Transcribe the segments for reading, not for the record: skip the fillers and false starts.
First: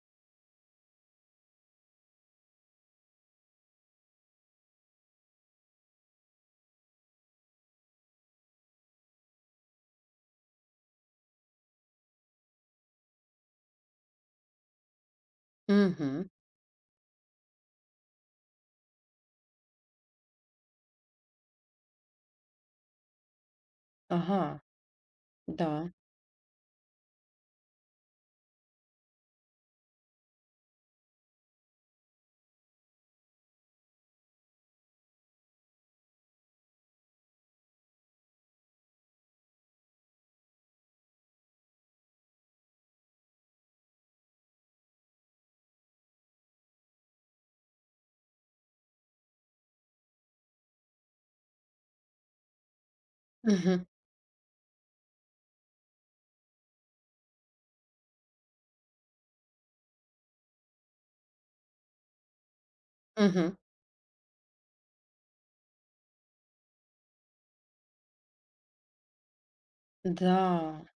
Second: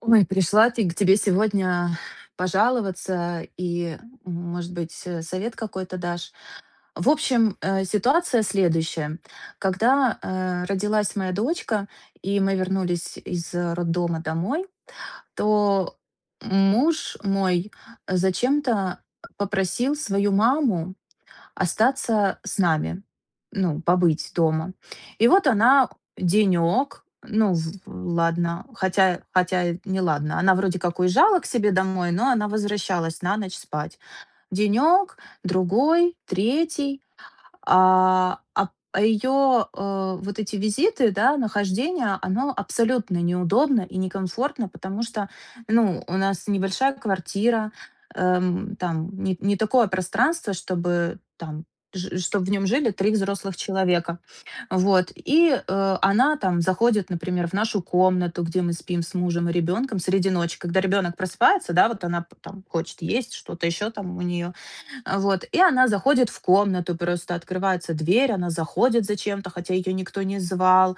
Ой, пришла ты к тебе сегодня пожаловаться и, может быть, совет какой-то дашь. В общем, ситуация следующая. Когда родилась моя дочка, и мы вернулись из роддома домой, то Мгм. муж мой зачем-то попросил свою маму остаться с нами, ну, побыть Ага, дома. И вот она да. денек, ну, ладно, хотя не ладно, она вроде как уезжала к себе домой, но она возвращалась на ночь спать. Денек, другой, третий, ее, вот эти визиты, да, нахождение, оно абсолютно неудобно и некомфортно, потому что, ну, у нас небольшая квартира, там не такое пространство, чтобы в нем жили три взрослых Мгм, человека. Вот. И она там заходит, например, в нашу комнату, где мы спим с мужем и ребенком среди ночи. Когда ребенок просыпается, да, вот она там хочет есть мгм. что-то еще там у нее. А, вот, и она заходит в комнату, просто открывается дверь, она заходит зачем-то, хотя ее никто не Да. звал.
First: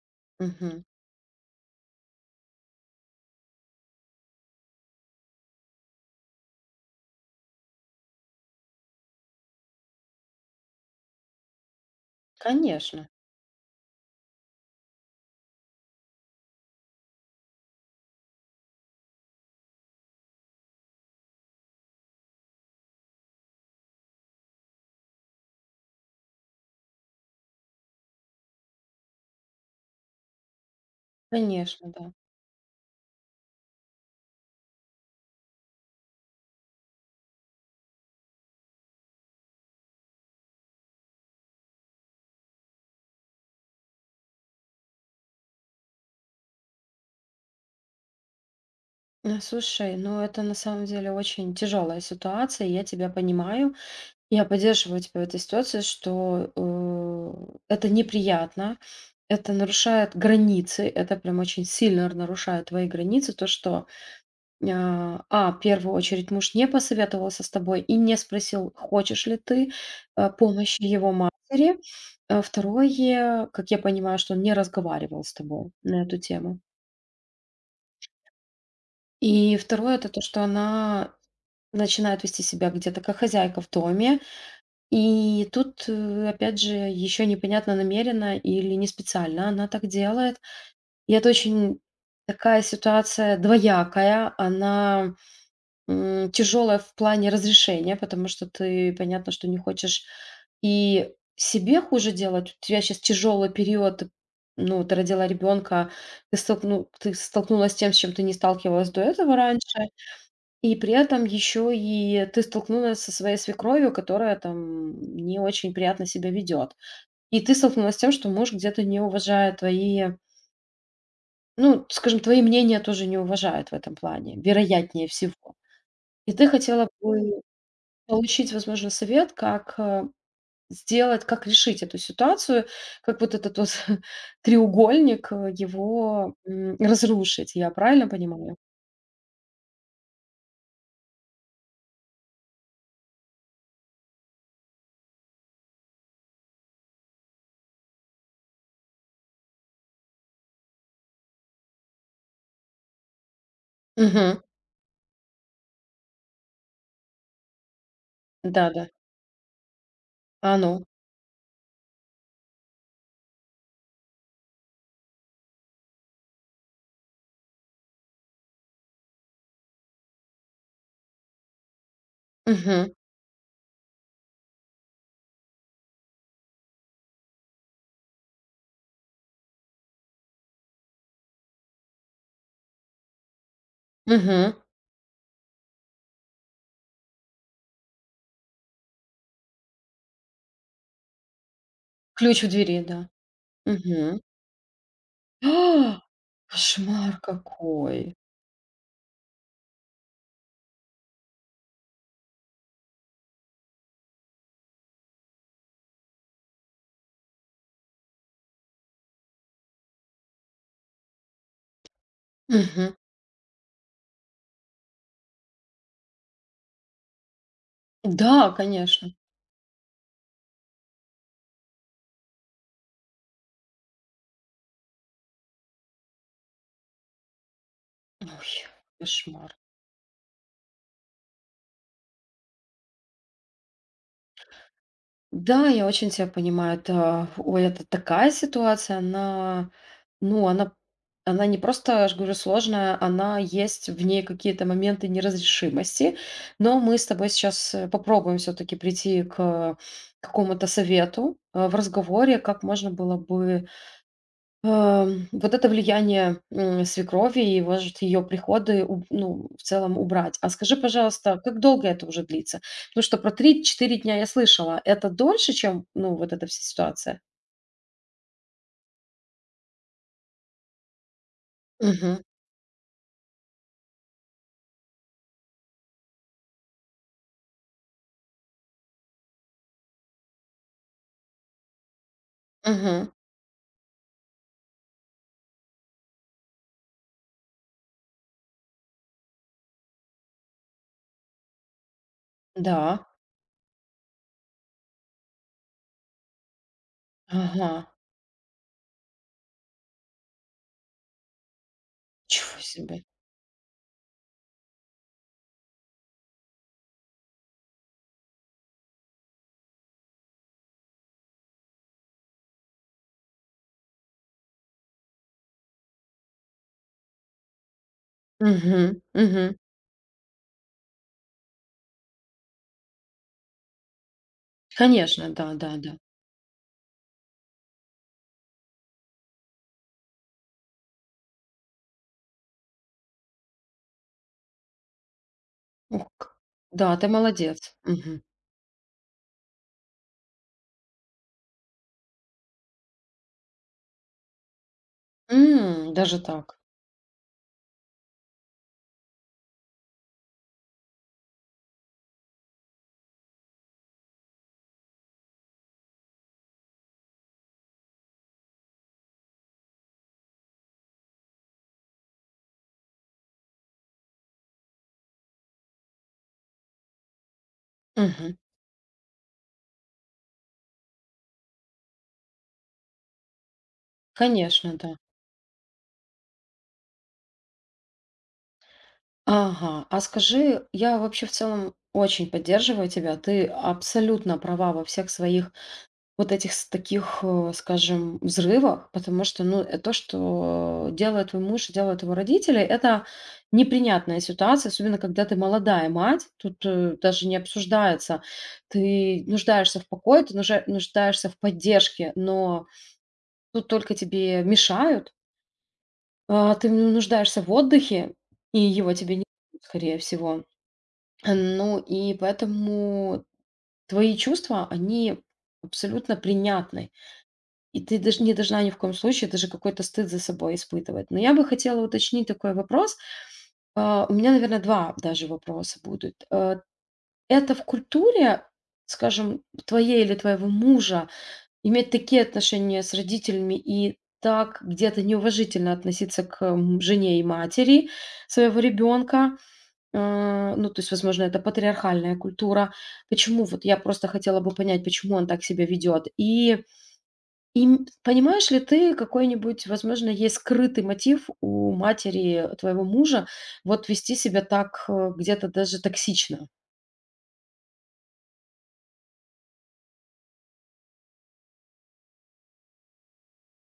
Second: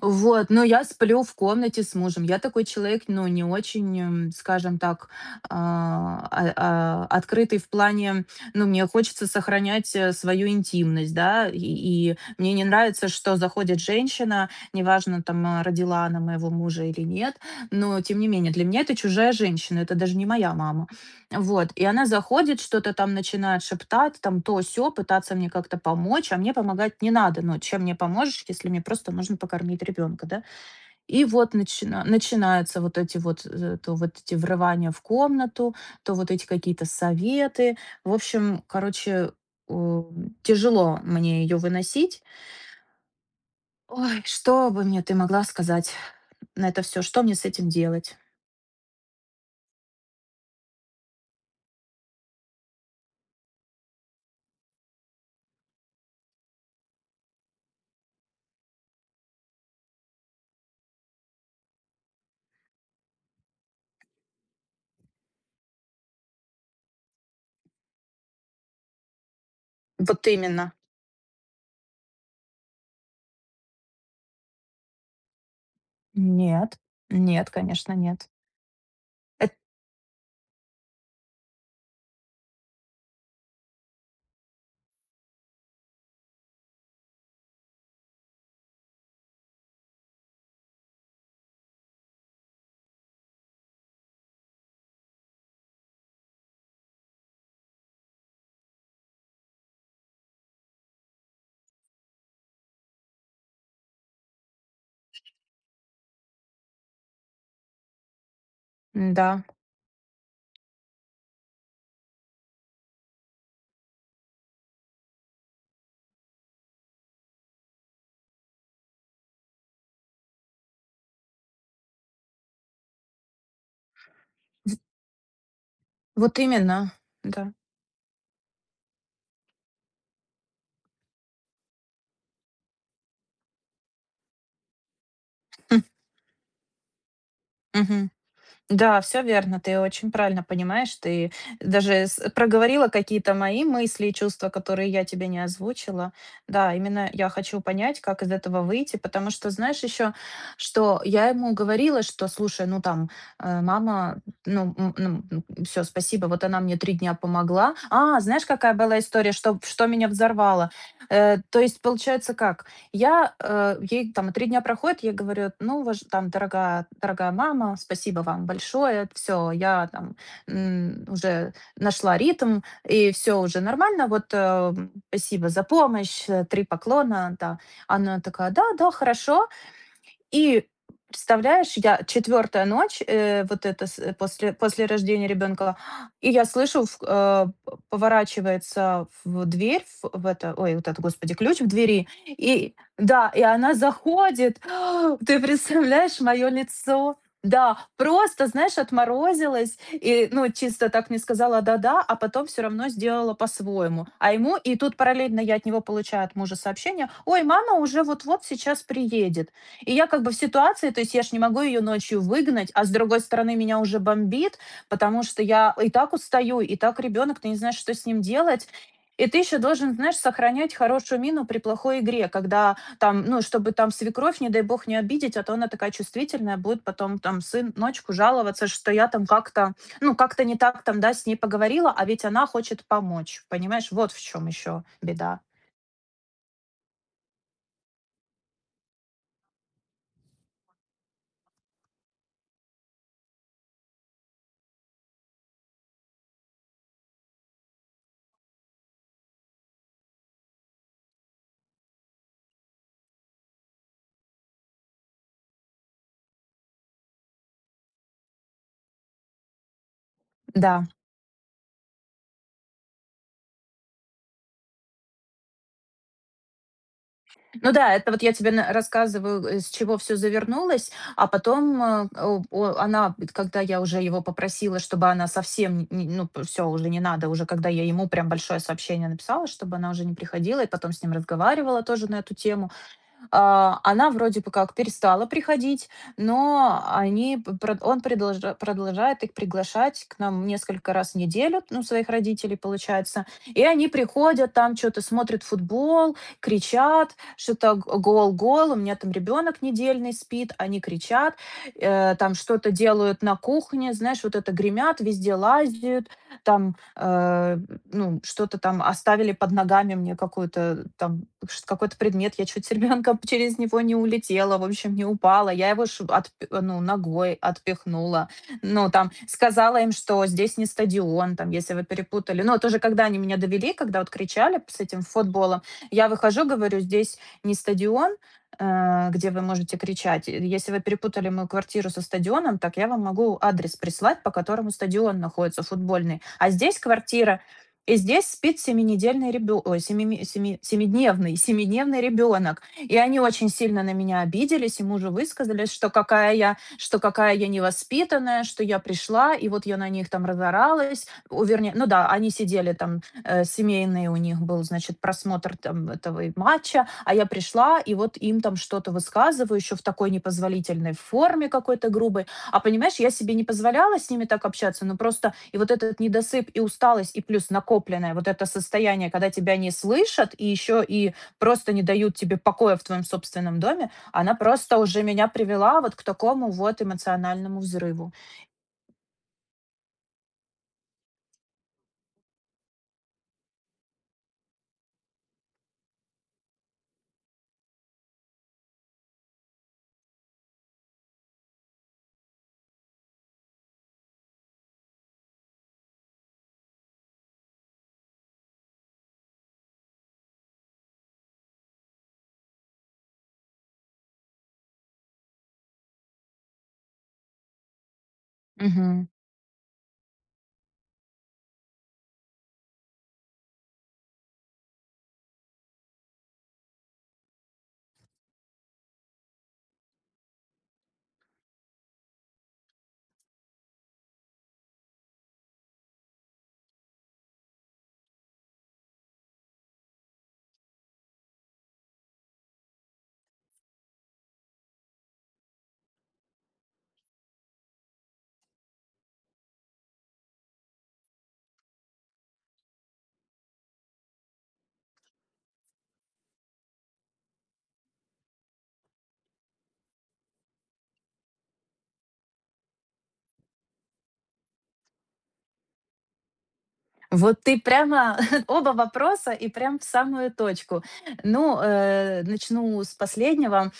Вот, но Мгм. я сплю в комнате с мужем. Я такой человек, ну, не очень, скажем так, открытый в плане, ну, мне хочется сохранять, свою интимность, да, и мне не Конечно, нравится, что заходит женщина, неважно, там, родила она моего мужа или нет, но тем не менее, для меня это чужая женщина, это даже не моя мама. Вот, и она заходит, что-то там начинает шептать, там то сё, пытаться мне как-то помочь, а мне помогать не надо. Ну, чем мне поможешь, если мне просто нужно покормить ребенка, да? И вот конечно, да. начинаются вот эти вот, то вот эти врывания в комнату, то вот эти какие-то советы. В общем, короче, у, тяжело мне ее выносить. Ой, что бы мне ты могла сказать на это все? Что мне с этим делать? Ну, слушай, ну это на самом деле очень тяжелая ситуация, я тебя понимаю. Я поддерживаю тебя в этой ситуации, что это неприятно, это нарушает границы, это прям очень сильно нарушает твои границы, то, что в первую очередь муж не посоветовался с тобой и не спросил, хочешь ли ты, Вот именно. помощи его матери. А, второе, как я понимаю, что он не разговаривал с тобой на эту тему. Нет, нет, конечно, нет. Эт- И второе, это то, что она начинает вести себя где-то как хозяйка в доме. И тут, опять же, еще непонятно, намеренно или не специально она так делает. И это очень такая ситуация двоякая. Она тяжелая в плане разрешения, потому что ты, понятно, что не хочешь и себе хуже делать. У тебя сейчас тяжелый период, ты, ну, вот ты родила ребенка, ты столкнулась с тем, с чем ты не сталкивалась до этого да. раньше, и при этом еще и ты столкнулась со своей свекровью, которая там не очень приятно себя ведет. И ты столкнулась с тем, что муж где-то не уважает твои, ну, скажем, твои мнения тоже не уважает в этом плане, вероятнее всего. И Вот ты хотела именно, бы да. получить, возможно, совет, как, сделать, как решить эту ситуацию, как вот этот вот треугольник, Хм, его, разрушить. Я правильно мгм. понимаю? Да, все верно, ты очень правильно понимаешь. Ты даже с проговорила какие-то мои мысли и чувства, которые я тебе не озвучила. Да, именно я хочу понять, как из этого выйти, потому что, знаешь, еще, что я ему говорила, что: «Слушай, ну там, мама, Мгм. ну, все, спасибо, вот она мне 3 дня помогла». А, знаешь, какая Да-да. была история, что меня А взорвало? ну. То есть получается как? Я, ей там 3 дня проходит, я говорю: «Ну, важ там, дорогая мама, спасибо вам большое. Все, я там, уже нашла ритм, Мгм. и все уже нормально. Вот, спасибо за помощь, 3 поклона». Да. Она такая: «Да, да, хорошо». И представляешь, я четвертая ночь, вот это Мгм. после рождения ребенка, и я слышу, в э, п поворачивается в дверь, в это, ой, вот это, господи, ключ в двери. Ключ в И двери, да. да, и она Мгм. заходит. Ты А! представляешь мое Кошмар лицо? Да, какой! просто, знаешь, отморозилась и, ну, чисто так не сказала «да-да», а потом все равно сделала по-своему. А ему и тут параллельно я от него получаю, от мужа сообщение: «Ой, мама уже вот-вот сейчас приедет». И я как бы в ситуации, то есть я ж не могу ее ночью выгнать, а с Мгм. другой стороны меня уже бомбит, потому что я и так устаю, и так ребенок, ты не знаешь, что с ним Да, делать. конечно. И ты еще должен, знаешь, сохранять хорошую мину при плохой игре, когда там, ну, чтобы там свекровь, не дай бог, не обидеть, а то она такая чувствительная, будет потом там сын ночку Ой, жаловаться, что я там кошмар. как-то, ну, как-то не так там, да, с ней поговорила, а ведь она хочет помочь, понимаешь, вот в чем еще беда. Да, я очень тебя понимаю. Это, ой, это такая ситуация, ну, она не просто, я ж говорю, сложная, она есть в ней какие-то моменты неразрешимости. Но мы с тобой сейчас попробуем все-таки прийти к какому-то совету в разговоре, как можно было бы вот это влияние, свекрови и, может, ее приходы уб ну, в целом убрать. А скажи, Да. пожалуйста, как долго это уже длится? Потому что про три-четыре дня я слышала. Это дольше, чем, ну, вот эта вся ситуация? Ну да, это вот я тебе рассказываю, с чего все завернулось, а потом Угу, она, когда я уже его попросила, чтобы она совсем, ну все, уже не надо, уже когда я ему прям большое сообщение написала, чтобы она уже не приходила, и потом с ним разговаривала тоже на эту тему, угу. Она вроде бы как перестала приходить, но они п прод он предложа продолжает их приглашать к нам несколько раз в неделю, ну, своих родителей, Да. получается. И они приходят, там что то смотрят футбол, кричат, Ага. что-то г гол, гол. У меня там ребенок недельный спит, они кричат, там Чего что-то себе. делают на кухне, знаешь, вот это гремят, везде лазят там, ну, что-то там оставили под ногами мне какую-то там, ш какой-то предмет, я чуть ребенком через него не улетела, в общем, не упала. Я его ш отп ну, ногой отпихнула. Ну, Угу, там угу. сказала им, что здесь не стадион, там, если вы перепутали. Ну, тоже когда они меня довели, когда вот кричали с этим Конечно, футболом, да-да-да. я выхожу, говорю: «Здесь не стадион, где вы можете кричать. И если вы перепутали мою квартиру со стадионом, так я вам могу адрес прислать, по которому стадион находится Ух футбольный. к А здесь Да, ты квартира, молодец. и Мгм. здесь спит семинедельный ребё ой, семи семидневный семидневный ребёнок». И они очень сильно на меня обиделись, и мужу высказались, что Даже какая я так. что какая я невоспитанная, что я пришла, и вот я на них там разоралась. О, вернее, ну да, они сидели там, семейный у них был, значит, просмотр там этого и матча, а я пришла, и вот им там что-то высказываю, ещё в такой непозволительной форме какой-то грубой. А понимаешь, я себе не позволяла с ними так общаться, но просто и вот этот недосып, и усталость, и плюс накопленное вот Мгм. это состояние, когда тебя не слышат, и еще и просто не дают тебе покоя в твоем собственном доме, она Конечно, просто да. уже меня привела вот к такому вот эмоциональному взрыву. Ага, а скажи, я вообще в целом очень поддерживаю тебя. Ты абсолютно права во всех своих вот этих с таких, скажем, взрывах, потому что, ну, то, что делает твой муж и делают его родители, это неприятная ситуация, особенно когда ты молодая мать, тут даже не обсуждается. Ты нуждаешься в покое, ты нуждаешься в поддержке, но тут только тебе мешают, а ты, ну, нуждаешься в отдыхе, и его Мгм. тебе не дают, скорее всего. Ну и поэтому твои чувства, они абсолютно принятны. И ты даже не должна ни в коем случае даже какой-то стыд за собой испытывать. Но я бы хотела уточнить такой вопрос. У меня, наверное, два даже вопроса будут. Это в культуре, скажем, твоей или твоего мужа, иметь такие отношения с родителями и так где-то неуважительно относиться к жене и матери своего ребенка, ну, то есть, возможно, это патриархальная культура. Почему? Вот я просто хотела бы понять, почему он так себя ведет. И, им понимаешь ли ты, какой-нибудь, возможно, есть скрытый мотив у матери твоего мужа вот вести себя так, где-то даже токсично? Вот ты прямо оба вопроса и прям в самую точку. Ну, начну с последнего.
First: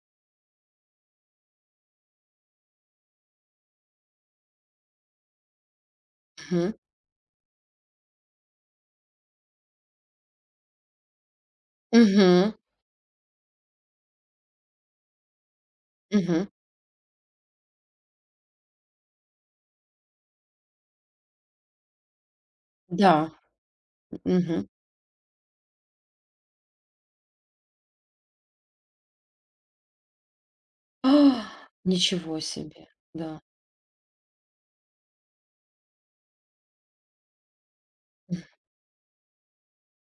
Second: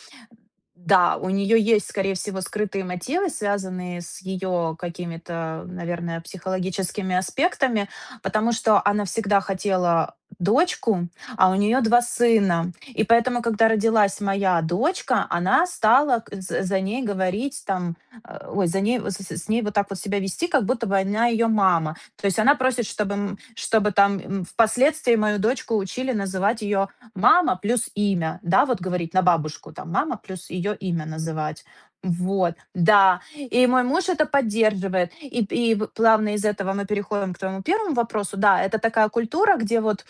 Да, у нее есть, скорее всего, скрытые мотивы, связанные с ее какими-то, наверное, Мгм. психологическими аспектами, потому что она всегда хотела дочку, а у нее два Мгм. сына. И поэтому, когда родилась моя дочка, она стала Мгм. За ней говорить там, ой, за ней, с ней вот так вот себя вести, как будто бы она ее мама. То есть она просит, чтобы, Да. м- чтобы там Мгм. впоследствии мою дочку учили называть ее мама плюс имя, да, вот говорить на бабушку, там мама плюс ее имя А, называть. ничего Вот, себе. да. Да. И мой муж это поддерживает. И плавно из этого мы переходим к твоему первому вопросу. Да, это такая культура, где вот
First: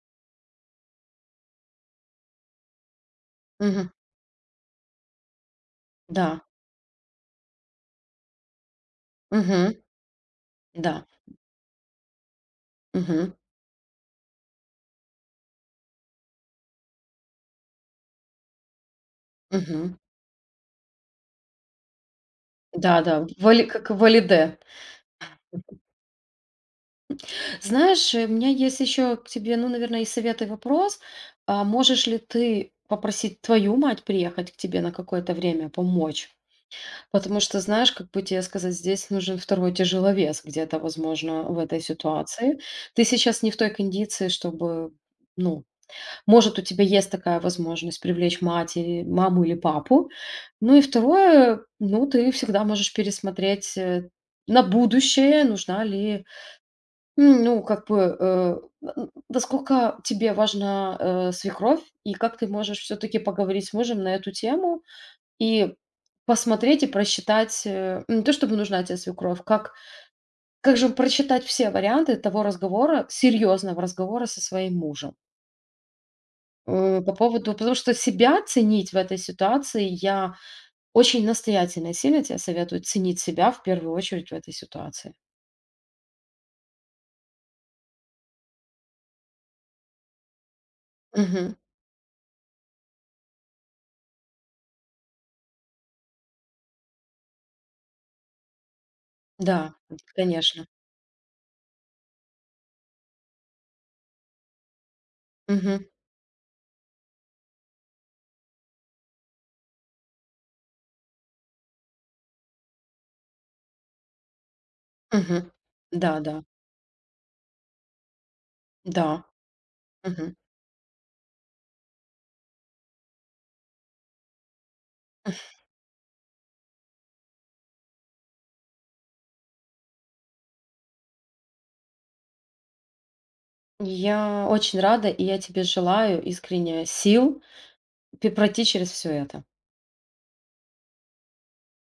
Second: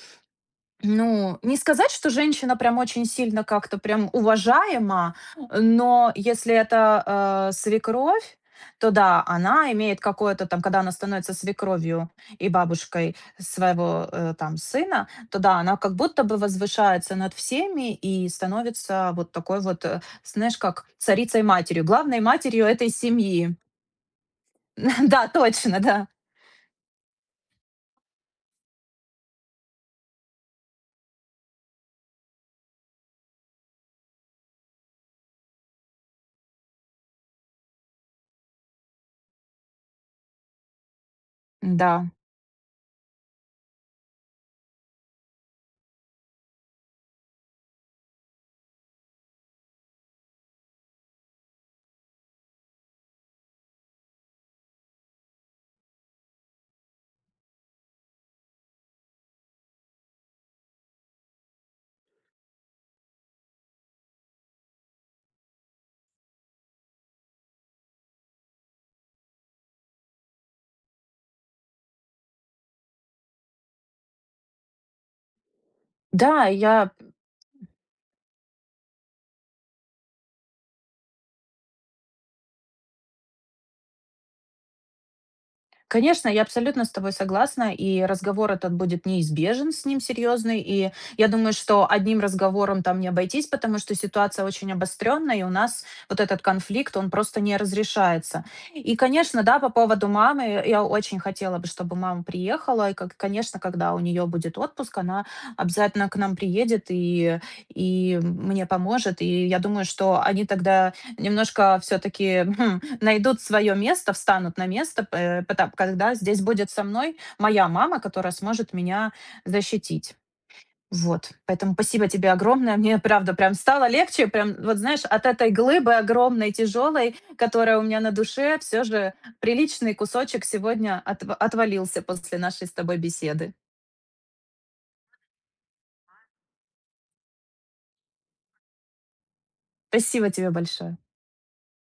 ну, не сказать, что женщина прям очень сильно как-то Мгм. прям уважаема, но Да. если это, свекровь, то да, она Мгм. имеет какое-то там, когда она Да. становится свекровью и бабушкой Мгм. своего, там сына, то да, она как будто бы возвышается над всеми и становится вот такой вот, Мгм. Знаешь, как царицей-матерью, главной матерью этой Да, да. семьи. Как валиде. Да, точно, да. Знаешь, у меня есть еще к тебе, ну, наверное, и совет, и вопрос. А можешь ли ты попросить твою мать приехать к тебе на какое-то время, помочь? Потому что, знаешь, как бы тебе сказать, здесь нужен второй тяжеловес где-то, возможно, в этой Да. ситуации. Ты сейчас не в той кондиции, чтобы, ну, может, у тебя есть такая возможность привлечь мать или маму или папу. Ну и второе, ну, ты всегда можешь пересмотреть, на будущее, нужна ли ну, как бы, н насколько тебе важна, свекровь, и как ты можешь все таки поговорить с мужем на эту тему и посмотреть и просчитать, не то чтобы нужна тебе свекровь, как же просчитать все варианты того разговора, серьезного разговора со своим мужем. Да, я По поводу, потому что себя ценить в этой ситуации я очень настоятельно и сильно тебе советую, ценить себя в первую очередь в этой ситуации. конечно, я абсолютно с тобой согласна, и разговор этот будет неизбежен с ним серьезный. И я думаю, Мгм. что одним разговором там не обойтись, потому что ситуация очень обостренная, и у нас вот этот конфликт, он просто не разрешается. И, конечно, да, по Да, поводу мамы, конечно. я очень хотела бы, чтобы мама приехала. И, как, конечно, когда у нее будет отпуск, она Мгм. обязательно к нам приедет и мне поможет. И я думаю, что они тогда немножко все-таки найдут свое место, встанут на место, Мгм. Когда Да-да. здесь будет со мной моя мама, которая сможет меня Да, защитить. мгм. Вот. Поэтому спасибо тебе огромное. Мне, правда, прям стало легче. Прям, вот знаешь, от этой глыбы огромной, тяжелой, которая у меня на душе, все же приличный кусочек сегодня отвалился после нашей с тобой беседы. Я очень рада, и я тебе желаю искренне сил пе пройти через все это. Спасибо тебе большое.